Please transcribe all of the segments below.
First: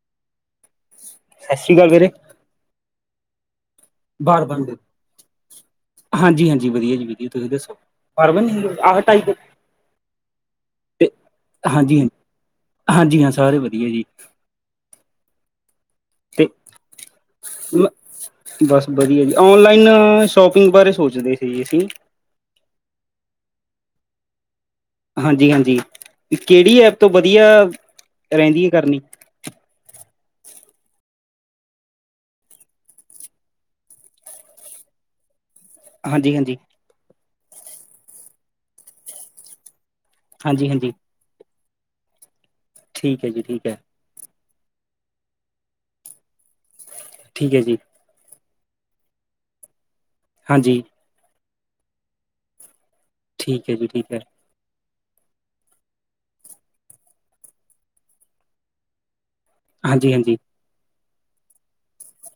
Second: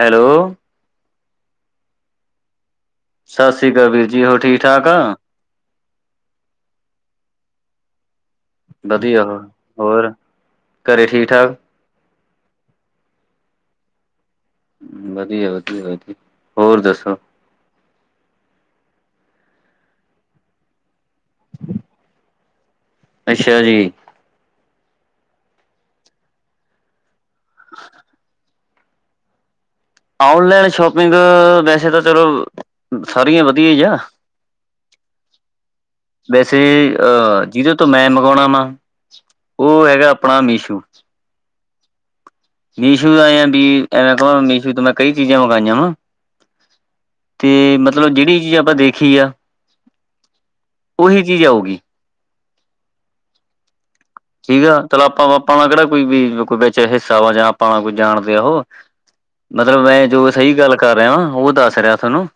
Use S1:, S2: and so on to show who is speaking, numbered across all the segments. S1: Hello.
S2: ਸਾਸਰੀ ਅਕਾਲ ਵੀਰੇ।
S1: ਸਤਿ ਸ਼੍ਰੀ ਅਕਾਲ ਵੀਰ ਜੀ ਹੋਰ ਠੀਕ ਠਾਕ ਆ
S2: ਹਾਂਜੀ -ਹਾਂਜੀ ਵਧੀਆ ਜੀ ਵਧੀਆ, ਤੁਸੀਂ ਦੱਸੋ। ਆਹ ਢਾਈ
S1: ਵਧੀਆ ਵਾ,
S2: ਤੇ
S1: ਹੋਰ ਘਰੇਂ ਠੀਕ -ਠਾਕ।
S2: ਹਾਂਜੀ- ਹਾਂਜੀ ਹਾਂ ਸਾਰੇ ਵਧੀਆਂ ਜੀ।
S1: ਵਧੀਆ- ਵਧੀਆ, ਵਧੀਆ।
S2: ਤੇ
S1: ਹੋਰ ਦੱਸੋ
S2: [unintelligible] ਬਸ ਵਧੀਆ ਜੀ, ਔਨਲਾਈਨ ਸ਼ੋਪਿੰਗ ਬਾਰੇ ਸੋਚਦੇ ਸੀ ਜੀ ਅਸੀਂ।
S1: ਅੱਛਾ ਜੀ।
S2: ਹਾਂਜੀ ਹਾਂਜੀ, ਕੇੜੀ ਐਪ ਤੋਂ ਵਧੀਆ ਰੈਂਦੀ ਏ ਕਰਨੀ।
S1: ਔਨਲਾਈਨ ਸ਼ੋਪਿੰਗ ਵੈਸੇ ਤਾਂ ਚਲੋ, ਸਾਰੀਆਂ ਵਧੀਆ ਈ ਆ।
S2: [inaudible]
S1: ਵੈਸੇ ਅਹ ਜਿਦੇ ਤੋਂ ਮੈਂ ਮੰਗਾਉਣਾ ਵਾ ਓ ਹੈਗਾ ਆਪਣਾ ਮੀਸ਼ੂ।
S2: ਹਾਂਜੀ-ਹਾਂਜੀ।
S1: ਮੀਸ਼ੂ
S2: ਠੀਕ
S1: ਦਾ
S2: ਹੈ
S1: ਏਂ
S2: ਜੀ
S1: ਆ ਪੀ,
S2: ਠੀਕ ਹੈ,
S1: ਐਵੇੈਂ ਕਵਾਂ ਮੀਸ਼ੂ ਤੋਂ ਮੈਂ ਕਈ ਚੀਜ਼ਾਂ ਮੰਗਾਈਆ‌ ਵਾ। ਤੇ
S2: ਠੀਕ ਹੈ ਜੀ
S1: ਮਤਲਬ ਜੇੜੀ ਚੀਜ਼ ਆਪਾਂ ਦੇਖੀ ਆ
S2: ਹਾਂਜੀ।
S1: ਓਹੀ ਚੀਜ਼ ਆਊਗੀ।
S2: ਠੀਕ ਏ ਜੀ, ਠੀਕ ਐ।
S1: ਠੀਕ ਆ, ਚਲ ਆਪਾਂ ਆਪਾਂ ਨਾਂ ਕੇੜਾ ਕੋਈ ਵੀ ਕੋਈ ਵਿੱਚ ਹਿੱਸਾ ਵਾ ਜਾਂ ਆਪਾਂ ਨਾਂ ਕੋਈ ਜਾਣਦੇ ਆ ਓ ਹੋ।
S2: [inaudible]
S1: ਮਤਲਬ ਮੈਂ ਜੋ
S2: ਹਾਂਜੀ-ਹਾਂਜੀ
S1: ਸਈ ਗੱਲ ਕਰ ਰਿਆਂ, ਓ ਦੱਸ ਰਿਆ ਥੋਨੂੰ।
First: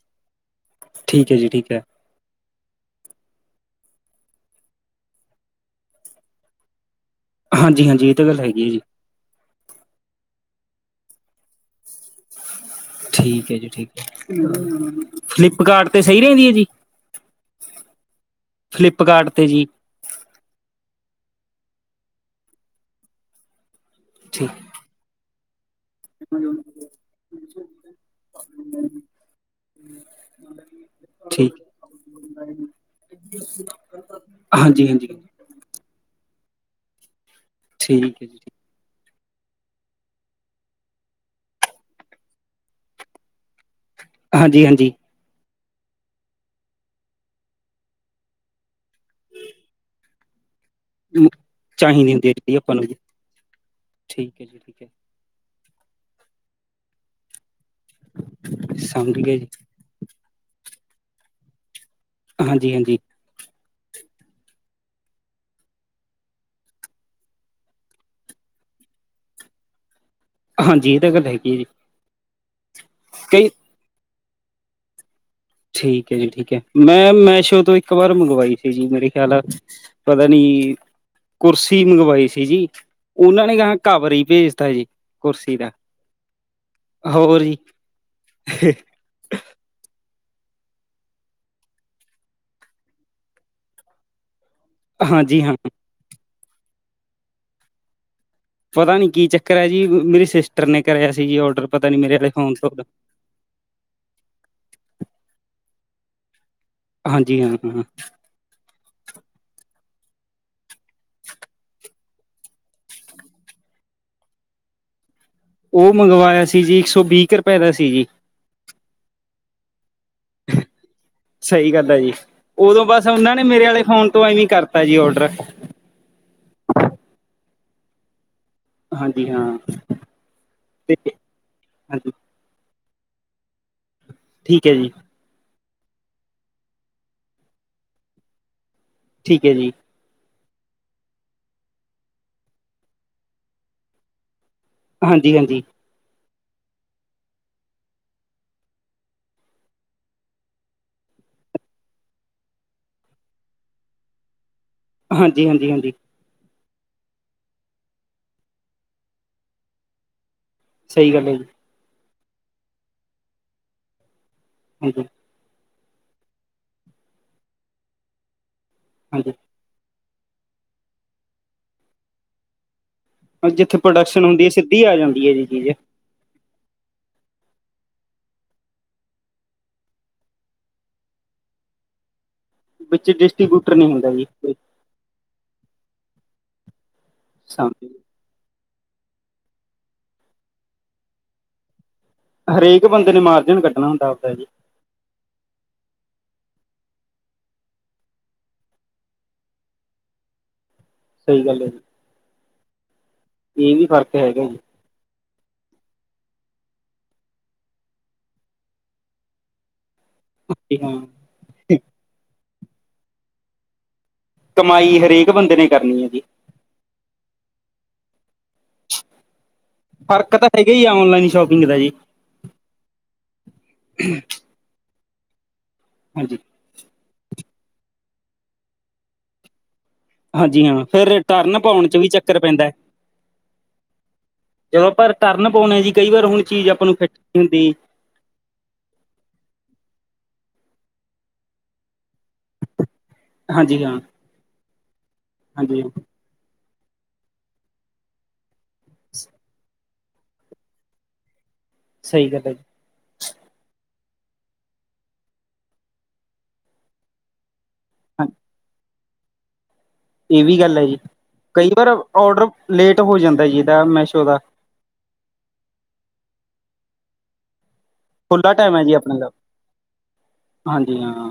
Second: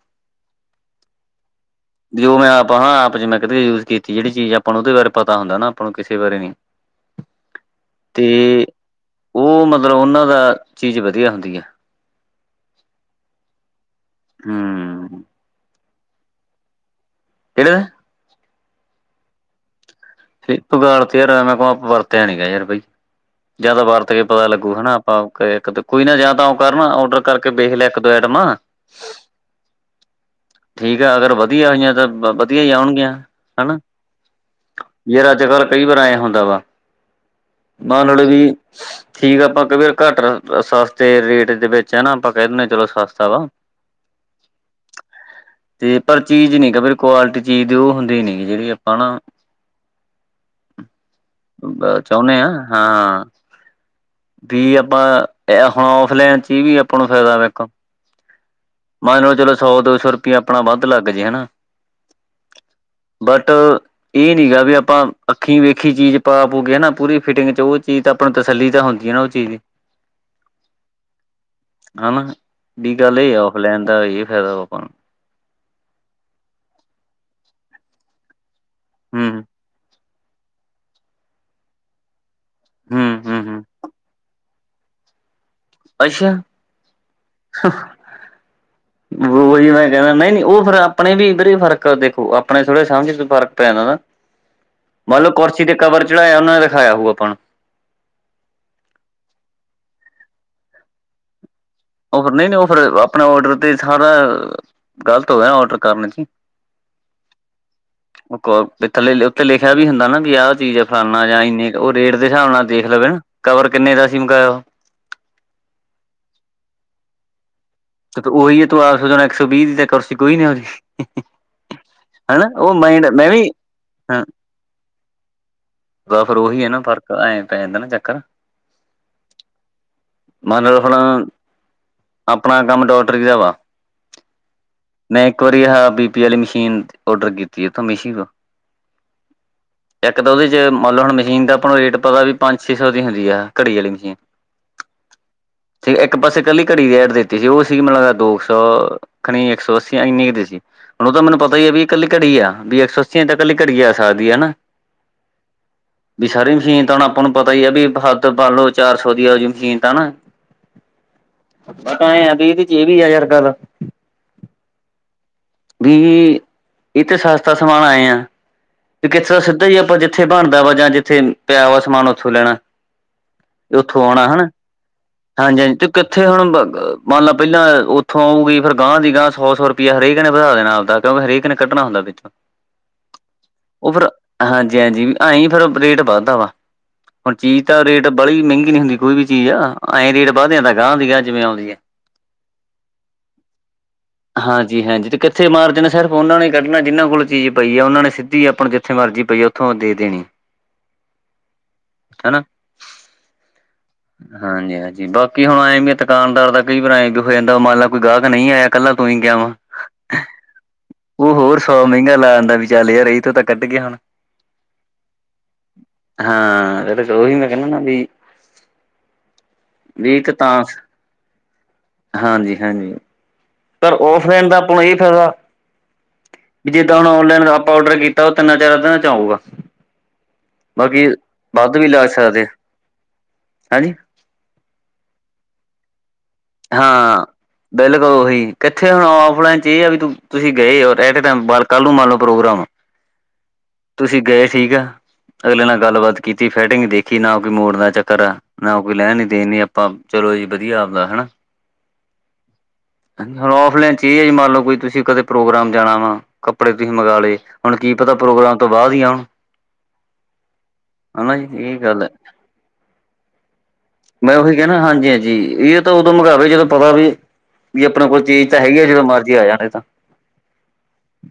S2: ਠੀਕ ਏ ਜੀ, ਠੀਕ ਏ।
S1: ਜੋ ਮੈਂ ਆਪਾਂ ਹਾਂ, ਆਪ ਚ ਮੈਂ ਕਦੇ ਯੂਜ ਕੀਤੀ ਜੇੜੀ ਚੀਜ਼ ਆਪਾਂ ਨੂੰ ਓਦੇ ਬਾਰੇ ਪਤਾ ਹੁੰਦਾ ਨਾਂ ਆਪਾਂ ਨੂੰ ਕਿਸੇ ਬਾਰੇ ਨੀਂ।
S2: ਹਾਂਜੀ ਹਾਂਜੀ।
S1: ਤੇ ਓ ਮਤਲਬ ਓਨਾਂ ਦਾ ਚੀਜ਼ ਵਧੀਆ ਹੁੰਦੀ ਆ।
S2: ਠੀਕ ਏ ਜੀ ਠੀਕ ਏ,
S1: ਹਮ
S2: ਫਲਿੱਪਕਾਰਟ ਤੇ ਸਈ ਰੇਂਦੀ ਐ ਜੀ।
S1: ਕੇੜਾ ਏ?
S2: ਫਲਿੱਪਕਾਰਟ ਤੇ ਜੀ।
S1: ਫਿਲਪਕਾਰਟ ਤੇ ਯਾਰ ਆਪਾਂ ਵਰਤਿਆ ਨੀਂ ਗਾ ਯਾਰ ਬਈ ਜਾਂ ਤਾਂ ਵਰਤ ਕੇ ਪਤਾ ਲੱਗੂ ਹਨਾਂ। ਆਪਾਂ ਇੱਕ ਦ ਕੋਈ ਨਾ ਜਾਂ ਤਾਂ ਅਂਓ ਕਰ ਨਾਂ ਓਡਰ ਕਰਕੇ ਵੇਖ ਲੇ ਇੱਕ-ਦੋ ਐਟਮਾਂ
S2: [inaudible]
S1: ਠੀਕ ਆ ਅਗਰ
S2: ਠੀਕ-ਠੀਕ।
S1: ਵਧੀਆ ਆਈਆਂ ਤਾਂ ਵਧੀਆ ਈ ਆਉਣਗੀਆਂ। ਹਨਾਂ?
S2: ਹਾਂਜੀ ਹਾਂਜੀ।
S1: ਕਈ ਵਾਰ ਐਂ ਹੁੰਦਾ ਵਾ,
S2: ਠੀਕ
S1: ਮੰਨ ਲੇ
S2: ਹੈ ਜੀ, ਠੀਕ।
S1: ਵੀ ਠੀਕ ਆ, ਆਪਾਂ ਕ ਘੱਟ ਸਸਤੇ ਰੇਟ ਦੇ ਵਿੱਚ ਹੈ ਨਾਂ ਆਪਾਂ ਕਹਿ ਦਿੰਣੇ ਚਲੋ ਸਸਤਾ ਵਾ।
S2: ਹਾਂਜੀ ਹਾਂਜੀ।
S1: ਤੇ ਪਰ ਚੀਜ਼ ਨੀਂ ਕਿਉਂਕਿ ਕੁਆਲਿਟੀ ਚੀਜ਼ ਦੇ ਓ ਹੁੰਦੀ ਨੀਂ ਜੇੜੀ ਆਪਾਂ ਨਾ
S2: [inaudible]
S1: ਅਬਾ
S2: ਚਾਹੀਦੀ ਹੁੰਦੀ ਹੈ
S1: ਚਾਉਨੇਂ ਆ,
S2: ਜਿਹੜੀ ਆਪਾਂ ਨੂੰ ਜੀ,
S1: ਹਾਂ।
S2: ਠੀਕ ਹੈ ਜੀ,
S1: ਪੀ
S2: ਠੀਕ ਹੈ,
S1: ਆਪਾਂ ਤੇ ਏ ਹੁਣ ਔਫਲੇਨ ਚ ਈ ਵੀ ਆਪਾਂ ਨੂੰ ਫਾਇਦਾ ਵੇਖੋ।
S2: ਸਮਝ
S1: ਮੰਨ ਲੋ
S2: ਗਿਆ ਜੀ,
S1: ਚਲੋ ਸੌ ਸੋ ਰੁਪਆ ਆਪਣਾ ਵੱਧ ਲੱਗ ਜੇ ਹਨਾਂ।
S2: ਹਾਂਜੀ ਹਾਂਜੀ।
S1: ਬਟ ਏ ਨੀਂ ਗਾ ਵੀ ਆਪਾਂ ਅੱਖੀ ਵੇਖੀ ਚੀਜ਼ ਪਾ ਪੂ ਕੇ ਹਨਾਂ ਪੂਰੀ ਫਿਟਿੰਗ ਚ ਓ ਚੀਜ਼ ਦਾ ਆਪਾਂ ਨੂੰ ਤਸੱਲੀ ਤਾਂ ਹੁੰਦੀ ਆ ਓ ਚੀਜ਼ ਦੀ।
S2: [inaudible] ਹਾਂਜੀ, ਇਹ ਤਾਂ ਗੱਲ ਹੈਗੀ ਹੈ ਜੀ,
S1: ਹਨਾਂ ਬੀ ਗੱਲ ਏ,
S2: ਕਈ
S1: ਔਫਲਾਈਨ ਦਾ ਏ ਫਾਇਦਾ ਆਪਾਂ ਨੂੰ
S2: ਠੀਕ ਏ ਜੀ, ਠੀਕ ਏ। ਮੈਂ ਮੈਸ਼ੋ ਤੋਂ ਇੱਕ ਵਾਰ ਮੰਗਵਾਈ ਸੀ ਜੀ, ਮੇਰੇ ਖਿਆਲ
S1: ਹੂੰ
S2: ਪਤਾ ਨੀਂ ਕੁਰਸੀ ਮੰਗਵਾਈ ਸੀ ਜੀ।
S1: ਹੂੰ ਹੂੰ
S2: ਉਨਾਂ ਨੇ
S1: ਹੂੰ
S2: ਗਾਂ ਕਵਰ ਈ ਭੇਜਤਾ ਜੀ। ਕੁਰਸੀ ਦਾ।
S1: ਅੱਛਾ!
S2: ਹੋਰ ਜੀ। [inaudible]
S1: ਕੋਈ ਨੀ ਮੈਂ ਕਹਿੰਨਾ ਨਈ- ਨਈ ਉਹ ਫਿਰ ਆਪਣੇ ਵੀਰੇ ਫਰਕ ਦੇਖੋ, ਆਪਣੇ ਥੋੜੇ ਸਮਝ ਫਰਕ ਪੈ ਜਾਂਦਾ ਨਾ
S2: ਹ [inaudible]
S1: ਮੰਨਲਓ ਕੁਰਸੀ ਤੇ ਕਵਰ ਚੜਾਇਆ ਉਹਨਾਂ ਨੇ ਦਿਖਾਇਆ ਹੂ ਆਪਾਂ ਨੂੰ
S2: ਪਤਾ ਨੀ ਕੀ ਚੱਕਰ ਐ ਜੀ, ਮੇਰੀ ਸਿਸਟਰ ਨੇ ਕਰਾਇਆ ਸੀ ਜੀ ਔਡਰ। ਪਤਾ ਨੀ ਮੇਰੇ
S1: ਉਹ
S2: ਆਲੇ
S1: ਫੇਰ ਨਈ-
S2: ਫੋਨ
S1: ਨਈ
S2: ਤੋਂ
S1: ਫਿਰ ਆਪਣੇ ਔਡਰ ਤੇ ਸਾਰਾ, ਗ਼ਲਤ ਹੋਇਆ ਔਡਰ ਕਰਨ ਚ।
S2: ਹਾਂਜੀ ਹਾਂ ਹਾਂ
S1: ਉਤੇ ਲਿਖਿਆ ਵੀ ਹੁੰਦਾ ਨਾ ਵੀ ਆਹ ਚੀਜ਼ ਫਲਾਨਾ ਜਾਂ ਇੰਨੇ ਉਹ ਰੇਟ ਦੇ ਹਿਸਾਬ ਨਾਲ ਦੇਖ ਲਵੇ ਨਾ ਕਵਰ ਕਿੰਨੇ ਦਾ ਸੀਂ ਮੰਗਾਇਆ।
S2: ਉਹ ਮੰਗਵਾਇਆ ਸੀ ਜੀ, ਇੱਕ ਸੌ ਵੀਹ ਕੁ ਰੁਪਏ ਦਾ ਸੀ ਜੀ।
S1: ਉਹੀ ਐ ਤੂੰ ਆਪ ਸੋਚ ਹੁਣ ਇੱਕ ਸੌ ਵੀਹ ਦੀ ਤ ਕੁਰਸੀ ਕੋਈ ਨੀ ਅਉਦੀ।
S2: ਸਹੀ ਗੱਲ ਐ ਜੀ, ਉਦੋਂ ਬਸ ਉਹਨਾਂ ਨੇ
S1: ਵੀ
S2: ਮੇਰੇ ਆਲੇ ਫੋਨ ਤੋਂ ਐਵੇਂ ਕਰਤਾ ਜੀ ਓਡਰ।
S1: ਬ ਫਿਰ ਉਹੀ ਐ ਨਾ ਫਰਕ ਐਂ ਪੈ ਜਾਂਦਾ ਨਾ ਚੱਕਰ।
S2: ਹਾਂਜੀ ਹਾਂ
S1: ਮਨ ਲੳ ਹੁਣ
S2: ਤੇ ਹਾਂਜੀ
S1: ਆਪਣਾ ਕੰਮ ਟੋਟਰੀ ਦਾ ਵਾ।
S2: ਠੀਕ ਐ ਜੀ।
S1: ਮੈਂ ਇੱਕ ਵਾਰੀ ਆ ਬੀ ਪੀ ਵਾਲੀ ਮਸ਼ੀਨ ਔਡਰ ਕੀਤੀ ਇਥੋਂ ਮਿਸ਼ੀ ਤੋਂ।
S2: ਠੀਕ ਐ ਜੀ।
S1: ਇੱਕ ਤਾਂ ਉਹਦੇ ਚ ਮੰਨ ਲਓ ਹੁਣ ਮਸ਼ੀਨ ਦਾ ਆਪਾਂ ਨੂੰ ਰੇਟ ਪਤਾ ਵੀ ਪੰਜ- ਛੇ ਸੌ ਦੀ ਹੁੰਦੀ ਹੈ, ਘੜੀ ਵਾਲੀ ਮਸ਼ੀਨ।
S2: ਹਾਂਜੀ- ਹਾਂਜੀ।
S1: ਇੱਕ ਪਾਸੇ ਕੱਲੀ ਘੜੀ ਦੀ ਐਡ ਦਿੱਤੀ ਸੀ, ਉਹ ਸੀ ਮੇਨੂ ਲੱਗਦਾ ਦੋ ਸੌ ਖਣੀ ਇੱਕ ਸੌ ਅੱਸੀ ਇੰਨੀ ਦੀ ਸੀ। ਹੁਣ ਉਹ ਤਾਂ ਮੈਨੂੰ ਪਤਾ ਈ ਆ ਵੀ ਇਕੱਲੀ ਘੜੀ ਆ, ਵੀ ਇੱਕ ਸੌ ਅੱਸੀ ਤਾਂ ਇਕੱਲੀ ਘੜੀ ਆ ਸਕਦੀ ਹਨਾ।
S2: ਹਾਂਜੀ- ਹਾਂਜੀ ਹਾਂਜੀ।
S1: ਸਾਰੀ ਮਸ਼ੀਨ ਤਾਂ ਹੁਣ ਆਪਾਂ ਨੂੰ ਪਤਾ ਈ ਆ ਬ ਹੱਦ ਪਾ ਲਓ, ਚਾਰ ਸੌ ਦੀ ਆ ਜ ਮਸ਼ੀਨ ਤਾਂ ਹਨਾ।
S2: ਸਹੀ ਗੱਲ ਐ ਜੀ।
S1: ਤਾਂ ਚ ਇਹ ਵੀ ਆ ਯਾਰ ਗੱਲ।
S2: ਹਾਜੀ
S1: ਇਹ ਤਾਂ ਸਸਤਾ ਸਮਾਨ ਐ ਆ [unintelligible] ਕਿਸ
S2: ਹਾਂਜੀ
S1: [unintelligible] ਜ ਆਪਾਂ ਜਿੱਥੇ ਬਣਦਾ ਵਾ ਜਾਂ ਜਿੱਥੇ ਪਿਆ ਵਾ ਸਮਾਨ ਉੱਥੋਂ ਲੈਣਾ।
S2: ਜਿੱਥੇ
S1: ਉੱਥੋਂ ਆਉਣਾ
S2: ਪ੍ਰੋਡਕਸ਼ਨ
S1: ਹਨਾ
S2: ਹੁੰਦੀ, ਸਿੱਧੀ ਆ ਜਾਂਦੀ ਐ ਜੀ
S1: ਹਾਂਜੀ
S2: ਚੀਜ਼।
S1: ਹਾਂਜੀ ਤੇ ਕਿੱਥੇ ਹੁਣ ਮੰਨ ਲ ਪਹਿਲਾਂ ਉੱਥੋਂ ਆਊਗੀ, ਫੇਰ ਗਾਂਹ ਦੀ ਗਾਂਹ ਸੌ- ਸੌ ਰੁਪਇਆ ਹਰੇਕ ਨੇ ਵਧਾ ਦੇਣਾ ਆਪਦਾ ਕਿਉਕਿ ਹਰੇਕ ਨੇ ਕੱਢਣਾ ਹੁੰਦਾ ਵਿਚੋ
S2: ਵਿੱਚੇ ਡਿਸਟਰੀਬਿਊਟਰ ਨਹੀਂ ਹੁੰਦਾ ਜੀ।
S1: ਹਾਂਜੀ ਹਾਂਜੀ ਆਂ ਫੇਰ ਰੇਟ ਵੱਧਦਾ ਵਾ ਹੁਣ ਚੀਜ਼ ਤਾਂ
S2: ਸਾਹਮਣੇ
S1: ਰੇਟ ਬੜੀ ਮਹਿੰਗੀ ਨੀ ਹੁੰਦੀ ਕੋਈ ਵੀ ਚੀਜ਼ ਆ, ਐਂ ਰੇਟ ਵੱਧ ਜਾਂਆਂਦਾ ਗਾਹ ਦੀ ਗਾਹ ਜਿਵੇਂ ਆਉਂਦੀ ਆ।
S2: ਹਰੇਕ ਬੰਦੇ ਨੇ ਮਾਰਜਨ ਕੱਢਣਾ ਹੁੰਦਾ ਆਪਦਾਂ ਜੀ।
S1: ਜੀ ਹਾਂਜੀ। ਤੇ ਕਿੱਥੇ ਮਾਰਜਨ ਸਿਰਫ ਉਹਨਾਂ ਨੇ ਕੱਢਣਾ ਜਿਹਨਾਂ ਕੋਲ ਚੀਜ਼ ਪਈ, ਆ ਉਹਨਾਂ ਨੇ ਸਿੱਧੀ ਆਪ ਨੂੰ ਜਿੱਥੇ ਮਰਜ਼ੀ ਪਈ ਆ ਉੱਥੋਂ ਦੇਣੀ।
S2: ਸਹੀ ਗੱਲ ਆ ਜੀ।
S1: ਹਨਾ
S2: ਇਹ ਵੀ ਫਰਕ
S1: ਹਾਂਜੀ ਹਾਂਜੀ ਬਹੁ ਕਿ ਹੁਣ ਐਏਂ ਵੀ ਦੁਾਨਦਾਰ ਦਾ ਕੋਈ ਵਾਰ ਏਟਰਫੇਰ ਹੋ ਜਾਂਦਾ, ਮੰਨ ਲਾ ਕੋਈ ਗਾਹਕ ਨਹੀਂ ਆਇਆ ਇਕੱਲਾ ਤੂੰ ਹੀ ਗਿਆ ਵਾ।
S2: ਉਕੇ ਹਾਜੀ
S1: ਉਹ ਹੋਰ ਸੌ ਮਹਿੰਗਾ ਲਾ ਦਿੰਦਾ, ਚੱਲ ਯਾਰ ਇਹਦੇ ਤੋ ਕੱਢਿਏ ਹੁਣ
S2: ਕਮਾਈ ਹਰੇਕ ਬੰਦੇ ਨੇ ਈ ਕਰਨੀ ਏ ਜੀ।
S1: ਹਾਂ, ਇਹਦੇ 'ਚ ਉਹੀ ਮੈਂ ਕਹਿੰਨਾ ਨਾ ਵੀ ਵੀ ਇੱਕ
S2: ਫ਼ਰਕ ਤਾਂ ਪੈਗਾ ਈ ਆ। ਔਨਲਾਈਨ ਸ਼ੋਪਿੰਗ ਦਾ ਜੀ।
S1: ਹਾਂਜੀ ਹਾਂਜੀ ਪਰ ਔਫਲਾਈਨ ਦਾ ਆਪਾਂ ਨੂੰ ਇਹੀ ਫ਼ਾਇਦਾ
S2: ਹਾਂਜੀ।
S1: ਵੀ ਜਿੱਦਾਂ ਹੁਣ ਔਨਲਾਈਨ ਆਪਾਂ ਔਡਰ ਕੀਤਾ। ਉਹ ਤਿੰਨਾ-ਚਾਰਾ ਦਿਨਾਂ 'ਚ ਆਊਗਾ।
S2: ਹਾਂਜੀ, ਹਾਂ।
S1: ਬਾਕੀ
S2: ਫਿਰ ਰਿਟਰਨ
S1: ਵੱਧ
S2: ਪਾਉਣ 'ਚ
S1: ਲੱਗ
S2: ਵੀ ਚੱਕਰ
S1: ਸਕਦੇ
S2: ਪੈਂਦਾ।
S1: ਹਾਂਜੀ
S2: ਜਦੋਂ ਆਪਾਂ ਰਿਟਰਨ ਪਵਾਂਉਣੇ ਆ ਜੀ। ਕਈ ਵਾਰ ਹੁਣ ਚੀਜ਼ ਆਪਾਂ ਨੂੰ ਫਿੱਟ
S1: ਹਾਂ,
S2: ਨਹੀਂ ਹੁੰਦੀ
S1: ਬਿਲ ਉਹੀ, ਕੱਠੇ ਹੋਣ ਔਫਲਾਈਨ 'ਚ ਇਹ ਆ ਵੀ ਤੁਹੀ ਗਏ ਓ। ਐਟੇ-ਟੈਂਮ ਬ ਕੱਲ੍ਹ ਨੂੰ ਮੰਨਲੋ ਪ੍ਰੋਗਰਾਮ ਆ‌
S2: [inaudible] ਹਾਂ
S1: ਤੁਸੀਂ ਗਏ ਸੀਗਾ। ਅਗਲੇ ਨਾ
S2: ਹਾਂਜੀ ਹਾਂ
S1: ਗੱਲਬਾਤ ਕੀਤੀ ਫੈਟਿੰਗ ਦੇਖੀ ਨਾ ਹੋ। ਕਿ ਮੋੜ ਦਾ ਚੱਕਰ ਆ। ਨਾ ਕੋਈ ਲੈਣ ਨੀ, ਦੇਣ ਨੀ। ਆਪਾਂ ਚਲੋ ਜੀ, ਵਧੀਆ ਆਪਦਾ ਹਨਾ।
S2: ਸਹੀ ਗੱਲ ਐ ਜੀ।
S1: ਔਫਲਾਈਨ 'ਚ ਏ ਆ ਜੀ। ਮੰਨਲੋ ਕੋਈ ਤੁਸੀਂ ਕਦੇ ਪ੍ਰੋਗਰਾਮ ਜਾਣਾ ਵਾ। ਕੱਪੜੇ ਤੁਸੀਂ ਮੰਗਾਲੇ ਹੁਣ ਕੀ ਪਤਾ,
S2: ਹਾਂ
S1: ਪ੍ਰੋਗਰਾਮ ਤੋਂ ਬਾਅਦ ਈ ਆਉਣ।
S2: ਇਹ ਵੀ ਗੱਲ ਐ ਜੀ।
S1: ਹਨਾ ਜੀ
S2: ਕਈ
S1: ਇਹ
S2: ਵਾਰ
S1: ਗੱਲ ਹੈ
S2: ਔਡਰ ਲੇਟ ਹੋ ਜਾਂਦਾ ਜੀ ਇਹਦਾ। ਮੈਸ
S1: ਮੈਂ ਉਹੀ ਕਹਿਣਾ, ਹਾਂਜੀ-ਹਾਂਜੀ। ਇਹ ਤਾਂ ਉਦੋਂ ਮੰਗਾਵੇ ਜਦੋਂ ਪਤਾ ਵੀ ਵੀ ਆਪਣੇ ਕੋਲ ਚੀਜ਼
S2: ਖੁੱਲਾ
S1: ਤਾਂ
S2: ਟਾਈਮ
S1: ਹੈਗੀ
S2: ਹੈ
S1: ਆ।
S2: ਜੀ
S1: ਜਦੋਂ
S2: ਆਪਣੇ ਦਾ
S1: ਮਰਜ਼ੀ ਆ ਜਾਣ ਇਹ ਤਾਂ।
S2: ਹਾਂਜੀ ਹਾਂ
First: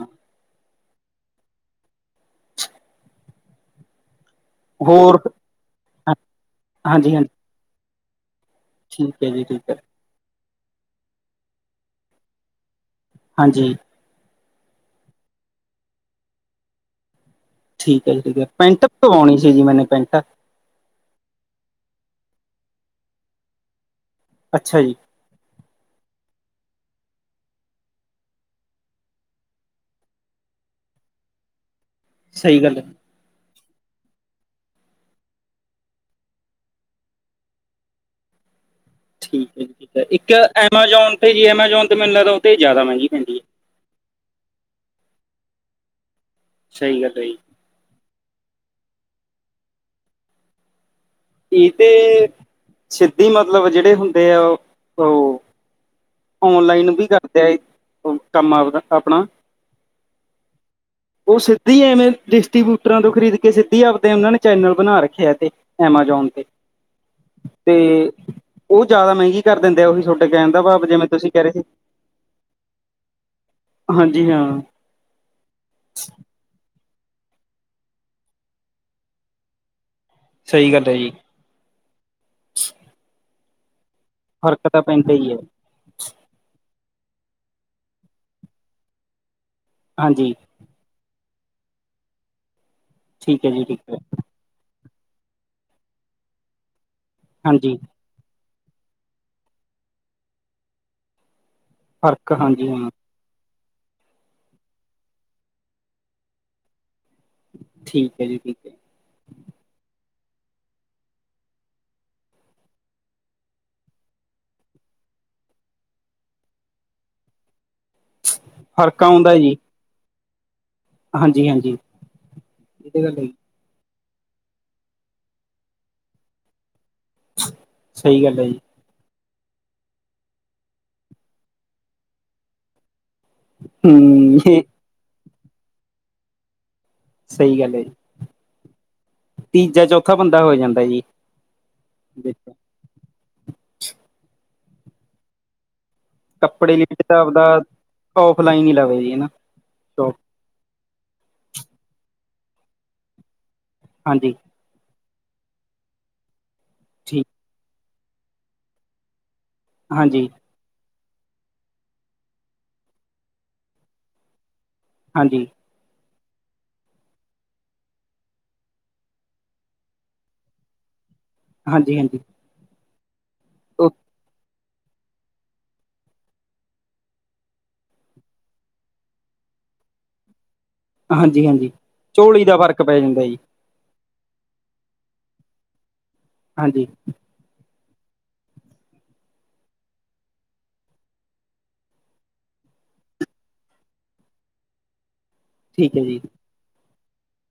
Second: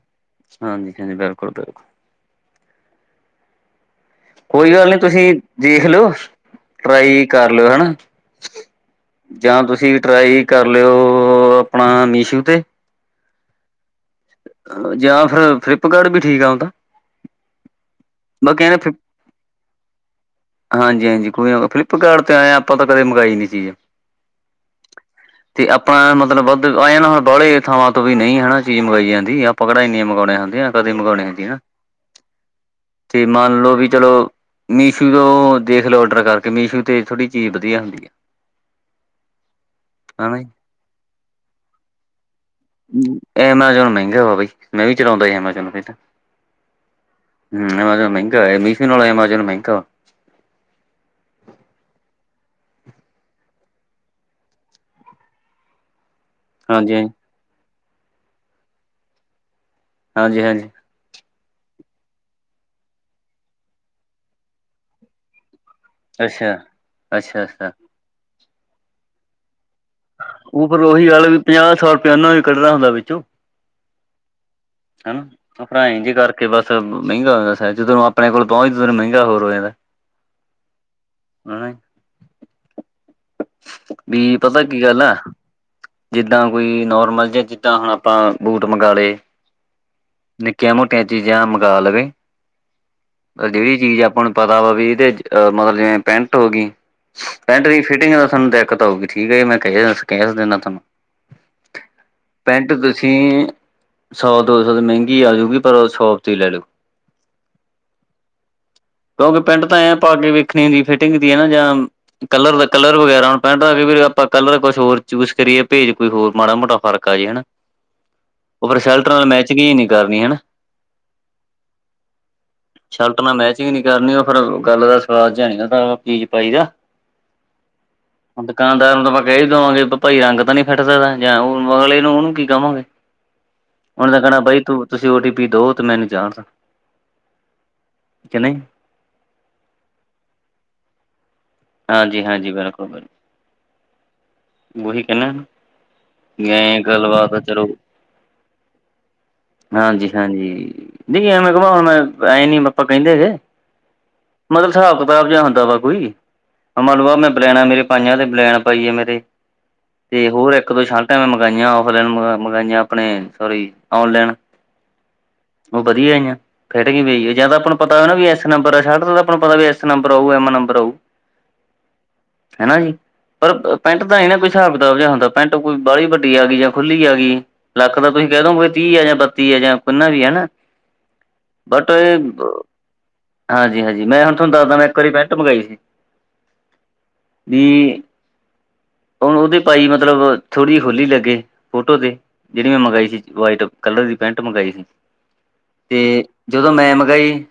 S1: ਹਾਂਜੀ। ਕਿਵੇਂ ਬਿਲਕੁਲ-ਬਿਲਕੁਲ। ਕੋਈ ਗੱਲ ਨੀ
S2: ਹੋਰ
S1: ਤੁਹੀਂ ਦੇਖਲੋ।
S2: ਹਾਂ- ਹਾਂਜੀ
S1: ਟ੍ਰਾਈ
S2: ਹਾਂਜੀ
S1: ਕਰ ਲਿਓ, ਹਨਾ‌।
S2: ਠੀਕ ਹੈ ਜੀ
S1: ਜਾਂ
S2: ਠੀਕ ਹੈ
S1: ਤੁਸੀਂ ਟ੍ਰਾਈ ਕਰ ਲਿਓ। ਆਪਣਾ ਮੀਸ਼ੂ ਤੇ
S2: ਹਾਂਜੀ।
S1: ਜਾਂ ਫਿਰ ਫਲਿੱਪਕਾਡ ਵੀ ਠੀਕ ਆ ਊਤਾ।
S2: ਠੀਕ ਐ ਜੀ, ਠੀਕ ਐ। ਪੈਂਟ ਪਵਾਉਣੀ ਸੀ ਜੀ ਮੈਂਨੇ ਪੈਂਟ।
S1: ਹਾਂਜੀ-ਹਾਂਜੀ, ਕੋਈ ਨਾ। ਫਲਿੱਪਕਾਡ ਤੇ ਐ ਆ, ਆਪਾਂ ਤਾਂ ਕਦੇ ਮਗਾਈ ਨੀ ਚੀਜ਼।
S2: ਅੱਛਾ ਜੀ।
S1: ਤੇ ਆਪਾਂ ਮਤਲਬ ਵੱਧ, ਐਂ ਆ ਨਾ। ਬਾਹਲੇ ਥਾਵਾਂ ਤੋਂ ਵੀ ਨਹੀਂ ਹਨਾ। ਚੀਜ਼ ਮੰਗਾਈ ਜਾਂਦੀ। ਆਪਾਂ ਕਿਹੜਾ ਇਨ੍ਹੇ ਮਗਾਉਣੇ ਹੁੰਦੇ ਆ। ਕਦੇ ਮਗਾਉਣੇ ਹੁੰਦੀ ਨਾ।
S2: ਸਹੀ ਗੱਲ ਏ।
S1: ਤੇ ਮੰਨਲੋ ਵੀ ਚਲੋ ਮੀਸ਼ੂ ਤੋਂ ਦੇਖਲੋ ਔਡਰ ਕਰਕੇ। ਮੀਸ਼ੂ ਤੇ ਥੋੜ੍ਹੀ ਚੀਜ਼ ਵਧੀਆ ਹੁੰਦੀ ਏ।
S2: [inaudible] ਠੀਕ ਏ ਜੀ। ਜਿਦਾਂ ਇੱਕ
S1: ਹਨਾ
S2: ਐਮਾਜ਼ੋਨ 'ਤੇ ਜੀ। ਐਮਾਜ਼ੋਨ ਤੇ ਮੈਨੂੰ ਲੱਗਦਾ, ਉਹਤੇ ਜ਼ਿਆਦਾ ਮਹਿੰਗੀ ਪੈਂਦੀ ਐ।
S1: ਤੇ ਉਹ ਮਹਿੰਗਾ ਵਾ ਬਾਈ। ਮੈਂ ਵੀ ਚਲਾਉਂਦਾ ਹੀ ਐਮਾਜ਼ੋਨ ਤਾਂ
S2: ਸਹੀ ਗੱਲ ਏ ਜੀ।
S1: ਹਮ, ਐਮਾਜ਼ੋਨ ਮਹਿੰਗਾ ਐ। ਮੀਸ਼ੂ ਨਾਲੋ ਐਮਾਜ਼ੋਨ ਮਹਿੰਗਾ
S2: ਪੀ ਤੇ ਸਿੱਧੀ ਮਤਲਬ ਜਿਹੜੇ ਹੁੰਦੇ ਆ। ਉਹ-ਉਹ ਔਨਲਾਈਨ
S1: ਹਾਂਜੀ
S2: ਵੀ
S1: ਹਾਂਜੀ
S2: ਕਰਦੇ ਆ। ਇਹ ਕੰਮ ਆਪਦਾ, ਆਪਣਾ।
S1: ਹਾਂਜੀ-ਹਾਂਜੀ।
S2: ਉਹ ਸਿੱਧੀ ਐਵੇਂ ਡਿਸਟੀਬਿਊਟਰਾਂ ਤੋਂ ਖਰੀਦ ਕੇ। ਸਿੱਧੀ ਆਪਦੇ ਉਹਨਾਂ ਨੇ ਚੈਨਲ ਬਣਾ ਰੱਖੇ ਆ ਤੇ ਐਮਾਜ਼ੋਨ
S1: ਅੱਛਾ ਅੱਛਾ ਅੱਛਾ
S2: ਤੇ-ਤੇ ਉਹ ਜ਼ਿਆਦਾ ਮਹਿੰਗੀ ਕਰ ਦਿੰਦੇ ਆ। ਉਹੀ ਸੋਡੇ ਕਹਿਣ ਦਾ ਭਾਵ ਜਿਵੇਂ
S1: ਚੱਲ
S2: ਤੁਸੀਂ
S1: ਵੀ,
S2: ਕਹਿ ਰਹੇ ਸੀ
S1: ਪੰਜਾਹ-ਸੌ ਰੁਪਿਆ, ਉਹਨਾਂ ਵੀ ਕੱਢਣਾ ਹੁੰਦਾ ਵਿੱਚੋਂ।
S2: ਹਾਂਜੀ ਹਾਂ।
S1: ਹਨਾ ਹੁਣ ਭਰਾ ਏਝ ਈ ਕਰ ਕਿ ਬਸ ਮੇੰਗਾ ਹੋ ਜਾਂਦਾ ਸਰ ਜਦੋਂ ਨੂੰ ਆਪਣੇ ਕੋਲ ਪਹੁੰਚ ਉਦੋਂ ਮੇਂਗਾ ਹੋਰ ਹੋ ਜਾਨਾ।
S2: ਸਈ ਗੱਲ ਐ ਜੀ।
S1: ਹਨਾ ਵੀ
S2: ਫਰਕ
S1: ਪਤਾ ਕੀ
S2: ਤਾਂ
S1: ਗੱਲ ਆ।
S2: ਪੈਂਦਾ ਹੀ ਹੈ
S1: ਜਿੱਦਾਂ ਕੋਈ ਨੋਰਮਲ ਜੀਆ ਜਿੱਦਾਂ ਹੁਣ ਆਪਾਂ ਬੂਟ ਮੰਗਾ ਲੇ।
S2: ਹਾਂਜੀ।
S1: ਨਿੱਕੀਆਂ ਮੋਟੀਆਂ ਚੀਜ਼ਾਂ ਮੰਗਵਾ ਲਵੇ
S2: ਠੀਕ
S1: ਤਾਂ
S2: ਹੈ ਜੀ
S1: ਜੇੜੀ
S2: ਠੀਕ ਹੈ
S1: ਚੀਜ਼ ਆਪਾਂ ਨੂੰ ਪਤਾ ਆ ਵਾ ਵੀ ਇਹਦੇ ਅ ਮਤਲਬ ਜਿਵੇਂ ਪੈਂਟ ਹੋ ਗਈ ਪੈਂਟ
S2: ਹਾਂਜੀ
S1: ਦੀ ਫਿਟਿੰਗ ਦਾ ਸਾਨੂੰ ਦਿੱਕਤ ਆਊਗੀ। ਠੀਕ ਐ ਜੀ ਮੈਂ ਕਹਿ-ਕਹਿ ਦਿੰਦਾ ਤੁਹਾਨੂੰ
S2: ਫਰਕ ਹਾਂਜੀ
S1: ਪੈਂਟ
S2: ਹਾਂ
S1: ਤੁਸੀਂ ਤੁਸੀਂ ਸੌ ਦੋ ਸੌ ਮੇਂਗੀ ਆਜੂਗੀ ਪਰ ਸ਼ੋਪ ਤੋਂ ਹੀ ਲੋ।
S2: ਠੀਕ ਐ ਜੀ ਬਿਲਕੁਲ।
S1: ਕਿਉਂਕਿ ਪੈਂਟ ਤਾਂ ਐਂ ਪਾ ਕੇ ਵੇਖਣੀ ਹੁੰਦੀ ਫਿਟਿੰਗ ਦੀ ਹੈ ਨਾ [unintelligible] ਕਲਰ ਦਾ ਕਲਰ ਵਗੈਰਾ ਹੁਣ ਪੈਂਟ ਦਾ ਆਪਾਂ ਕਲਰ ਕੁਛ ਹੋਰ ਚੂਜ ਕਰੀਏ ਭੇਜ ਕੋਈ ਹੋਰ ਮਾੜਾ ਮੋਟਾ ਫਰਕ ਆ ਜੇ ਹਨਾ।
S2: ਹਮ [inaudible]
S1: ਓ ਫੇਰ ਸ਼ਲਟ ਨਾਲ ਮੈਚਿੰਗ ਜੀ ਨੀ ਕਰਨੀ ਹਨਾ।
S2: ਹਾਂਜੀ-ਹਾਂਜੀ
S1: ਸ਼ਰਟ ਨਾਲ
S2: [unintelligible]
S1: ਮੈਚਿੰਗ ਨੀ ਕਰਨੀ ਉਹ ਫਿਰ ਗੱਲ ਦਾ ਸੁਆਦ ਜਾ ਆਂਦਾ ਚੀਜ਼ ਪਾਈ ਦਾ।
S2: ਸਹੀ ਗੱਲ ਹੈ
S1: ਹੁਣ
S2: ਜੀ
S1: ਦੁਕਾਨ ਤੁਹਾਨੂੰ ਨੂੰ ਤਾ ਆਪਾ ਕਹਿ ਹੀ ਦੇਵਾਂਗੇ ਭਾਈ ਰੰਗ ਤਾ ਨੀ ਫਿਟ ਦਾ ਇਹ ਦਾ ਜਾਂ ਉਹ ਅਗਲੇ ਨੂੰ ਉਨੂੰ ਕੀ ਕਵਾਗੇ। ਉਨੇ ਕਹਿਣਾ
S2: ਹੂੰ
S1: ਬਾਈ
S2: ਇਹ
S1: ਤੂੰ ਤੁਸੀਂ ਓਟੀ ਪੀ ਦੋ ਤੇ ਮੈਨੂੰ ਜਾਣ ਦੋ।
S2: ਸਈ ਗੱਲ ਐ ਜੀ।
S1: [unintelligible]
S2: ਤੀਜਾ ਚੌਥਾ ਬੰਦਾ ਹੋ ਜਾਂਦਾ ਜੀ।
S1: ਹਾਂਜੀ-ਹਾਂਜੀ
S2: ਵਿੱਚ
S1: ਬਿਲਕੁਲ ਬਿਲ ਉਹੀ ਕੇਨਾ ਓਨੂ।
S2: ਕੱਪੜੇ ਲੀੜੇ ਤਾਂ ਆਪਦਾ ਔਫਲਾਈਨ ਹੀ ਲਵੇ ਜੀ ਹਨਾ। ਸ਼ੋਪ
S1: ਹਾਂਜੀ-ਹਾਂਜੀ ਨੀ ਐਵੇ ਕਵਾ ਹੁਣ ਐ ਨੀ ਆਪਾ ਕੇੰਦੇ ਗੇ।
S2: ਹਾਂਜੀ
S1: ਮਤਲਬ ਸਾਬ ਕਤਾਬ ਜਾਂ ਹੁੰਦਾ ਵਾ ਕੋਈ। ਮੰਨ ਲਵੋ ਆ
S2: ਠੀਕ
S1: ਮੈਂ ਬਲੈਣਾ ਮੇਰੇ ਪਾਈਆਂ ਤੇ ਬਲੈਣ ਪਾਈ ਆ ਮੇਰੇ
S2: ਹਾਂਜੀ
S1: ਤੇ ਹੋਰ ਇੱਕ ਦੋ ਸ਼ਲ ਮੰਗਾਈਆਂ ਔਫਲਾਈਨ ਮੰਗਾਈਆਂ ਆਪਣੇ ਸੋਰੀ ਔਨਲੇਨ।
S2: ਹਾਂਜੀ
S1: ਓ ਵਧੀਆ ਆਈਆਂ। ਖਿਟ ਗਈ ਬਈਏ ਜਾਂ ਤਾਂ ਆਪਾਂ ਪਤਾ ਹੋ ਨਾ ਵੀ ਇਸ ਨੰਬਰ ਸ਼ਲਟ ਤਾਂ ਆਪਾਂ ਪਤਾ ਵੀ ਐਸ ਨੰਬਰ ਆਊ ਐਮ ਨੰਬਰ ਆਊ।
S2: ਹਾਂਜੀ-ਹਾਂਜੀ।
S1: ਹਨਾ ਜੀ, ਪਰ ਪੈਂਟ ਦਾ ਐ ਨਾ ਬਈ ਹਸਾਬ ਕਤਾਬ ਜਿਹਾ ਹੁੰਦਾ ਪੈਂਟ ਕੋਈ ਬਾਲੀ ਵੱਡੀ ਆਗੀ ਯਾ ਖੁੱਲੀ ਆ ਗੀ। ਲੱਕ ਦਾ ਤੁਸੀਂ ਕਹਿ ਦੋ ਕੋਈ ਤੀਹ ਆ ਯਾ ਬੱਤੀ ਆ ਯਾ ਕੁਨਾ ਵੀ ਹੈ ਨਾ।
S2: ਹਾਂਜੀ-ਹਾਂਜੀ ਚੋੜੀ ਦਾ ਫਰਕ ਪੈ ਜਾਂਦਾ ਜੀ।
S1: ਹਾਂਜੀ-ਹਾਂਜੀ ਮੈਂ ਹੁਣ ਤੂਨ ਦੱਸਦਾ ਮੈਂ ਇੱਕ ਵਾਰੀ ਪੈਂਟ ਮੰਗਾਈ ਸੀ।
S2: ਹਾਂਜੀ
S1: ਵੀ ਹੁਣ ਉਦੇ ਪਾਈ ਮਤਲਬ ਥੋੜੀ ਖੁੱਲੀ ਲੱਗੇ ਫੋਟੋ ਤੇ। ਜੇੜੀ ਮੈਂ ਮੰਗਾਈ ਸੀ ਵਾਈਟ ਕਲਰ ਦੀ ਪੈਂਟ ਮੰਗਾਈ ਸੀ।
S2: ਠੀਕ ਐ ਜੀ।
S1: ਤੇ ਜਦੋਂ ਮੈਂ ਮੰਗਾਈ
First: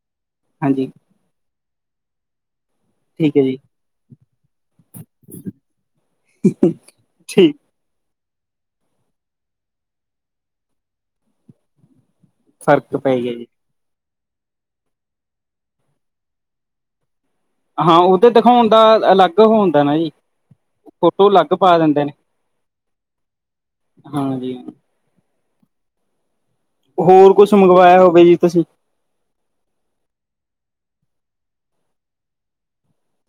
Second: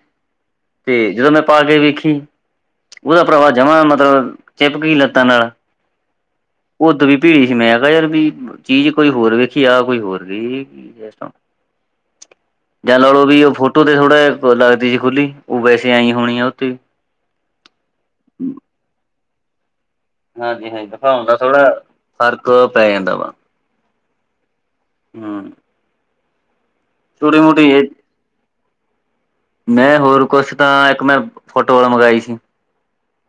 S2: ਹਾਂਜੀ
S1: ਤੇ ਜਦੋਂ ਮੈਂ ਪਾ ਕੇ ਵੇਖੀ ਉਹਦਾ
S2: ਠੀਕ ਹੈ
S1: ਭਰਾਵਾ
S2: ਜੀ
S1: ਜਮਾ ਮਤਲਬ, ਚਿਪਕੀ ਲੱਤਾਂ ਨਾਲ, ਉਦੂ ਭੀਖ
S2: ਠੀਕ
S1: ਨੇ ਯਾ ਫੇਰ ਵੀ, ਚੀਜ਼ ਕੋਈ ਹੋਰ ਵੇਖੀ ਆ, ਕੋਈ ਹੋਰ ਗਈ ਇਹ ਕੀ
S2: ਫ਼ਰਕ ਪੈ
S1: ਜਾਂਲਾਲੋ
S2: ਗਿਆ
S1: ਵੀ,
S2: ਜੀ
S1: ਉਹ ਫੋਟੋ ਤੇ ਥੋੜਾ ਜਿਹਾ ਲੱਗਦੀ ਸੀ ਖੁੱਲੀ, ਉਹ ਵੈਸੇ ਆਈ ਹੋਣੀ ਆ ਉਥੇ
S2: ਹਾਂ ਉਧਰ ਦਿਖਾਉਣ ਦਾ, ਅਲੱਗ ਹੁੰਦਾ ਨਾ ਜੀ।
S1: ਹਾਂਜੀ-ਹਾਂਜੀ ਦਿਖਾਉਣ
S2: ਫੋਟੋ
S1: ਦਾ,
S2: ਅਲੱਗ ਪਾ
S1: ਥੋੜਾ
S2: ਦਿੰਦੇ ਨੇ
S1: ਫ਼ਰਕ ਪੈ ਜਾਂਦਾ ਵਾ
S2: ਹਾਂਜੀ
S1: ਹਮ।
S2: ਹੋਰ, ਕੁਛ ਮੰਗਵਾਇਆ ਹੋਵੇ ਜੀ ਤੁਸੀਂ
S1: ਮੈਂ ਹੋਰ ਕੁਛ ਤਾਂ, ਇੱਕ ਮੈਂ ਫੁਟਬਾਲ ਮੰਗਵਾਈ ਸੀ।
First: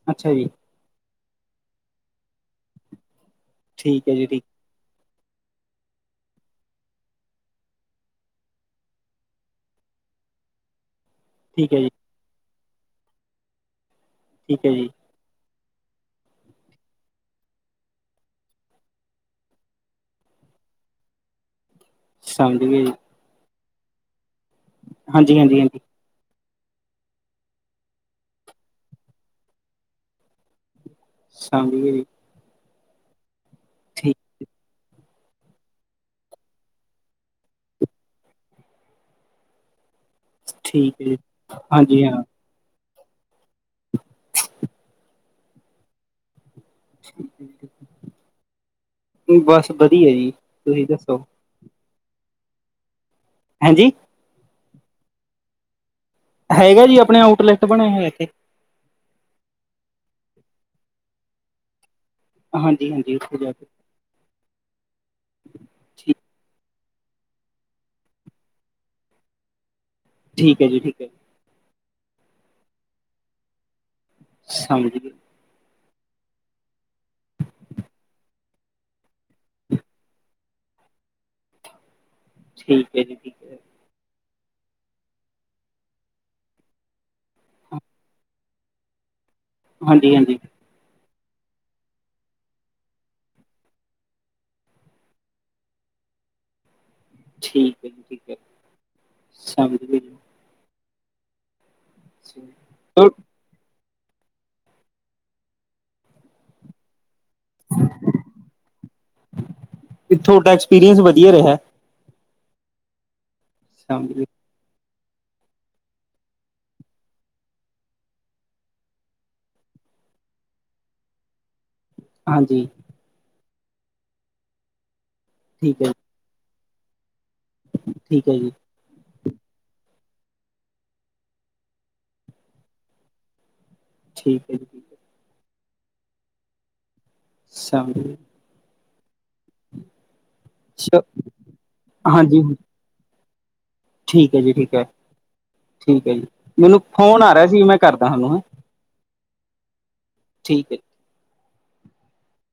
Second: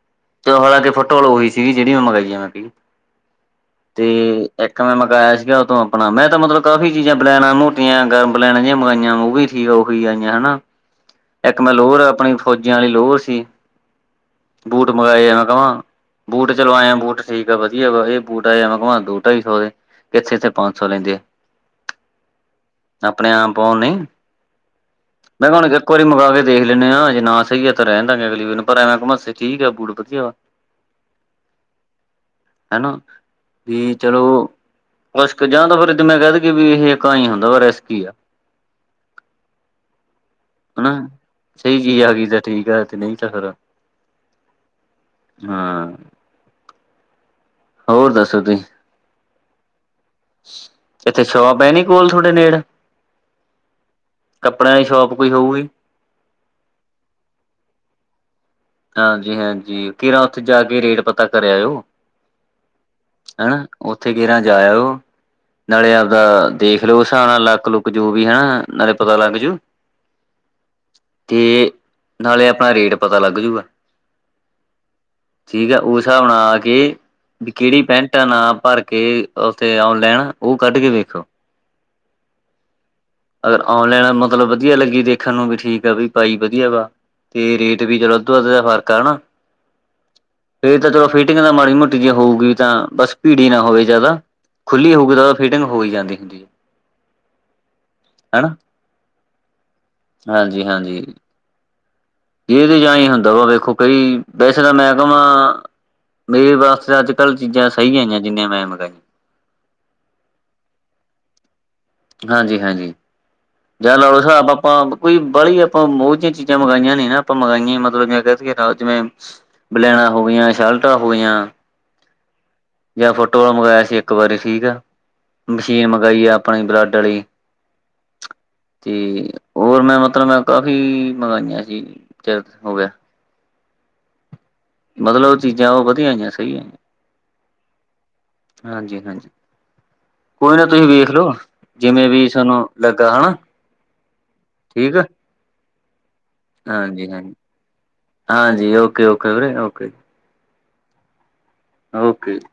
S2: ਅੱਛਾ ਜੀ।
S1: ਹਾਂਲਾਂ ਕੇ ਫੁਟਵਾਲ ਉਹੀ ਸੀਗੀ, ਜਿਹੜੀ ਮੈਂ ਮੰਗਾਈਆ ਮੈਂ
S2: ਠੀਕ ਹੈ ਜੀ ਠੀਕ
S1: ਤੇ ਇੱਕ ਮੈਂ ਮੰਗਾਇਆ ਸੀਗਾ ਉਥੋਂ ਆਪਣਾ, ਮੈਂ ਤਾਂ ਮਤਲਬ ਕਾਫ਼ੀ ਚੀਜ਼ਾਂ ਬਲੈਣਾ ਮੋਟੀਆਂ, ਗਰਮ ਬਲੈਣਾ ਜਿਹੀਆਂ ਮੰਗਾਈਆ ਉਹ ਵੀ ਕੀ, ਉਹੀ ਆਈਆਂ ਹਨਾ
S2: [inaudible] [inaudible]
S1: ਇੱਕ ਮੈਂ ਲੋਹਰ ਆਪਣੀ, ਫੌਜੀਆਂ ਵਾਲੀ ਲੋਹਰ ਸੀ।
S2: ਠੀਕ ਹੈ ਜੀ।
S1: ਐਵੇਂ ਮੈਂ ਕਿਵਾ,, ਬੂਟ ਚਲੋ ਆਏ ਆ ਬੂਟ ਠੀਕ ਆ ਵਧੀਆ ਵਾ, ਇਹ ਬੂਟ ਆਏ ਐਵੇਂ ਕਿਹਾ ਦੋ ਢਾਈ ਸੌ ਦੇ ਕਿੱਥੇ -ਇੱਥੇ ਪੰਜ ਸੌ, ਲੈਂਦੇ ਆ
S2: ਪਸੰਦ ਵੀ
S1: ਆਪਣੇ ਆਪ ਔ ਨਈ,
S2: ਹਾਂਜੀ
S1: ਮੈ
S2: ਹਾਂਜੀ
S1: ਹੁਣ ਵੇਖੋ
S2: ਹਾਂਜੀ
S1: ਇਕ ਵਾਰੀ ਮੰਗਾ ਕੇ ਦੇਖ ਲੈਣੇ ਆ, ਜੇ ਨਾ ਸਹੀ ਤਾਂ ਰਹਿ ਦਾਂਗੇ ਅਗਲੀ ਵਾਰ ਪਰ ਐਵੇਂ ਕਵਾ ਸੇ ਠੀਕ ਆ ਬੂਟ, ਵਧੀਆ
S2: [unintelligible] [inaudible]
S1: ਹਨਾ, ਵੀ
S2: ਠੀਕ
S1: ਚਲੋ ਕੁਛਕ ਜਾਂ ਤਾਂ ਫਿਰ ਮੈਂ ਕਹਿ ਦੇ ਵੀ, ਇਹ ਇਕ ਆਈ ਹੁੰਦਾ ਵੀ ਰਿਸਕ ਹੀ ਆ ਹਨਾ
S2: ਠੀਕ ਹੈ ਜੀ
S1: ਸਹੀ ਚੀਜ਼
S2: ਹਾਂਜੀ
S1: ਆ
S2: ਹਾਂ
S1: ਗਈ, ਤਾਂ ਠੀਕ ਆ, ਤੇ ਨਹੀਂ ਤਾਂ ਫਿਰ ਹਾਂ।
S2: ਠੀਕ ਆ।
S1: ਹੋਰ ਦੱਸੋ ਤੁਸੀਂ?
S2: ਬਸ ਵਧੀਆ ਜੀ। ਤੁਸੀਂ
S1: ਇੱਥੇ
S2: ਦੱਸੋ
S1: ਸ਼ੌਪ ਹੈ ਨਈ, ਕੋਲ ਥੋੜੇ ਨੇੜ?
S2: ਹੈਂ, ਜੀ।
S1: ਕੱਪੜਿਆਂ ਦੀ ਸ਼ੋਪ ਕੋਈ ਹੋਊਗੀ?
S2: ਹੈਗਾ ਜੀ, ਆਪਣੇ ਆਊਟਲੈਟ ਬਣੇ ਹੋਏ ਇੱਥੇ
S1: ਹਾਂਜੀ-ਹਾਂਜੀ ਕੇਰਾ ਉੱਥੇ ਜਾ ਕੇ, ਰੇਟ ਪਤਾ ਕਰਿ ਆਇਓ
S2: ਹਾਂਜੀ-ਹਾਂਜੀ ਉੱਥੇ ਜਾ
S1: ਹਨਾ
S2: ਕੇ
S1: ਉੱਥੇ ਵੀ ਨਾ ਜਾ ਆਇਓ। ਨਾਲੇ
S2: ਠੀਕ
S1: ਆਵਦਾ ਦੇਖ ਲਓ ਹਿਸਾਬ, ਨਾਲ ਲੱਕ -ਲੁੱਕ ਜੋ ਵੀ ਹਣਾ, ਨਾਲੇ ਪਤਾ ਲੱਗ ਜਉ
S2: ਠੀਕ ਹੈ ਜੀ, ਠੀਕ ਹੈ।
S1: ਤੇ ਨਾਲੇ ਆਪਾ, ਰੇਟ ਪਤਾ ਲੱਗ ਜਾਉਗਾ
S2: ਸਮਝ ਗਏ
S1: ਠੀਕ ਆ, ਉਸ ਹਿਸਾਬ ਨਾਲ ਆ ਕੇ ਵੀ ਕਿਹੜੀ ਪੈਂਟਾਂ ਨਾਂ ਭਰ ਕੇ ਉੱਥੇ, ਆਨਲਾਈਨ ਉਹ ਕੱਢ ਕੇ ਦੇਖਿਓ
S2: ਠੀਕ ਹੈ ਜੀ, ਠੀਕ ਹੈ।
S1: ਆਨਲਾਈਨ, ਮਤਲਬ ਵਧੀਆ ਲੱਗੀ ਦੇਖਣ ਨੂੰ, ਵੀ ਠੀਕ ਆ ਵੀ ਭਾਈ ਵਧੀਆ ਵਾ ਤੇ ਰੇਟ ਵੀ ਚਲੋ ਅਧੋ -ਅੱਧ ਦਾ ਫਰਕ ਆ ਨਾ
S2: ਹਾਂਜੀ-ਹਾਂਜੀ
S1: ਫਿਰ ਤਾਂ ਚਲੋ ਫਿਟਿੰਗ ਤਾਂ ਮਾੜੀ ਮੋਟੀ ਜੇ ਹੋਊਗੀ ਤਾਂ ਬਸ ਭੀੜੀ ਨਾ ਹੋਵੇ ਜ਼ਿਆਦਾ ਖੁੱਲੀ ਹੋਊਗੀ ਤਾਂ ਫਿਟਿੰਗ ਹੋਈ ਈ ਜਾਂਦੀ ਹੁੰਦੀ ਏ
S2: ਠੀਕ ਹੈ ਜੀ, ਠੀਕ ਹੈ, ਸਮਝਗਿਆ ਜੀ
S1: ਹਾਂਜੀ- ਹਾਂਜੀ ਇਹਦੇ ਚ ਆਈ ਹੁੰਦਾ ਵਾ ਵੇਖੋ ਭਾਈ, ਵੈਸੇ ਤਾਂ ਮੈਂ ਕਵਾ ਮੇਰੇ ਪਾਸ ਤੇ ਅੱਜ ਕੱਲ੍ਹ ਚੀਜ਼ਾਂ ਸਹੀ ਆਈਆਂ ਜਿੰਨੀਆਂ ਮੈਂ ਮੰਗਾਈਆਂ
S2: ਕਿ ਥੋਡਾ ਐਕਸਪੀਰੀਅੰਸ ਵਦੀਆ ਰਿਹਾ
S1: ਹਾਂਜੀ ਹਾਂਜੀ ਜਾਂ
S2: ਸਮਝ
S1: ਲਾਓ
S2: ਗਏ
S1: ਹਿਸਾਬ ਆਪਾਂ ਕੋਈ ਬਾਹਲੀ ਆਪਾਂ ਉਹ ਜਿਹੀਆਂ ਚੀਜ਼ਾਂ ਮੰਗਾਈਆਂ ਨੀ ਨਾ ਆਪਾਂ ਮੰਗਾਈਆਂ ਮਤਲਬ ਜਿਵੇਂ ਕਹਿ ਦੀਏ ਨਾ ਜਿਵੇਂ ਬਲੈਣਾਂ ਹੋ ਗਈਆਂ, ਸ਼ਲਟਾ ਹੋ ਗਈਆਂ
S2: ਹਾਂਜੀ
S1: ਜਾਂ ਫੁੱਟ ਵਾਲ ਮੰਗਾਇਆ ਸੀ ਇੱਕ ਵਾਰੀ ਠੀਕ ਆ
S2: ਠੀਕ
S1: ਮਸ਼ੀਨ
S2: ਹੈ ਜੀ
S1: ਮੰਗਾਈ ਏ ਆਪਨੇ ਬਲੱਡ ਆਲੀ
S2: ਠੀਕ ਐ ਜੀ
S1: ਤੇ ਹੋਰ ਮੈਂ ਮਤਲਬ ਮੈਂ ਕਾਫੀ ਮੰਗਾਈਆਂ ਸੀ ਚਿਰ ਹੋ ਗਿਆ
S2: ਠੀਕ ਏ ਜੀ ਹੈ
S1: ਮਤਲਬ ਉਹ ਚੀਜ਼ਾਂ ਉਹ ਵਦੀਆ ਆਈਆਂ ਸਹੀ ਆਈਆ
S2: [unintelligible]
S1: ਹਾਂਜੀ-ਹਾਂਜੀ ਕੋਈ ਨਾ ਤੁਸੀਂ
S2: ਚ
S1: ਵੇਖ ਲਓ ਜਿਵੇਂ ਵੀ
S2: ਹਾਂਜੀ
S1: ਸਾਨੂੰ ਲੱਗਾ ਹੈਨਾ
S2: ਠੀਕ ਏ ਜੀ ਠੀਕ ਏ ਠੀਕ ਏ ਜੀ ਮੈਨੂੰ
S1: ਹਾਂਜੀ
S2: ਫ਼ੋਨ ਆ
S1: ਹਾਂਜੀ
S2: ਰਿਹਾ ਸੀ ਮੈਂ ਕਰਦਾ ਥੋਨੂੰ ਹੈੰ
S1: ਹਾਂਜੀ ਓਕੇ ਓਕੇ ਵੀਰੇ ਓਕੇ
S2: ਠੀਕ ਏ ਜੀ
S1: ਓਕੇ ਜੀ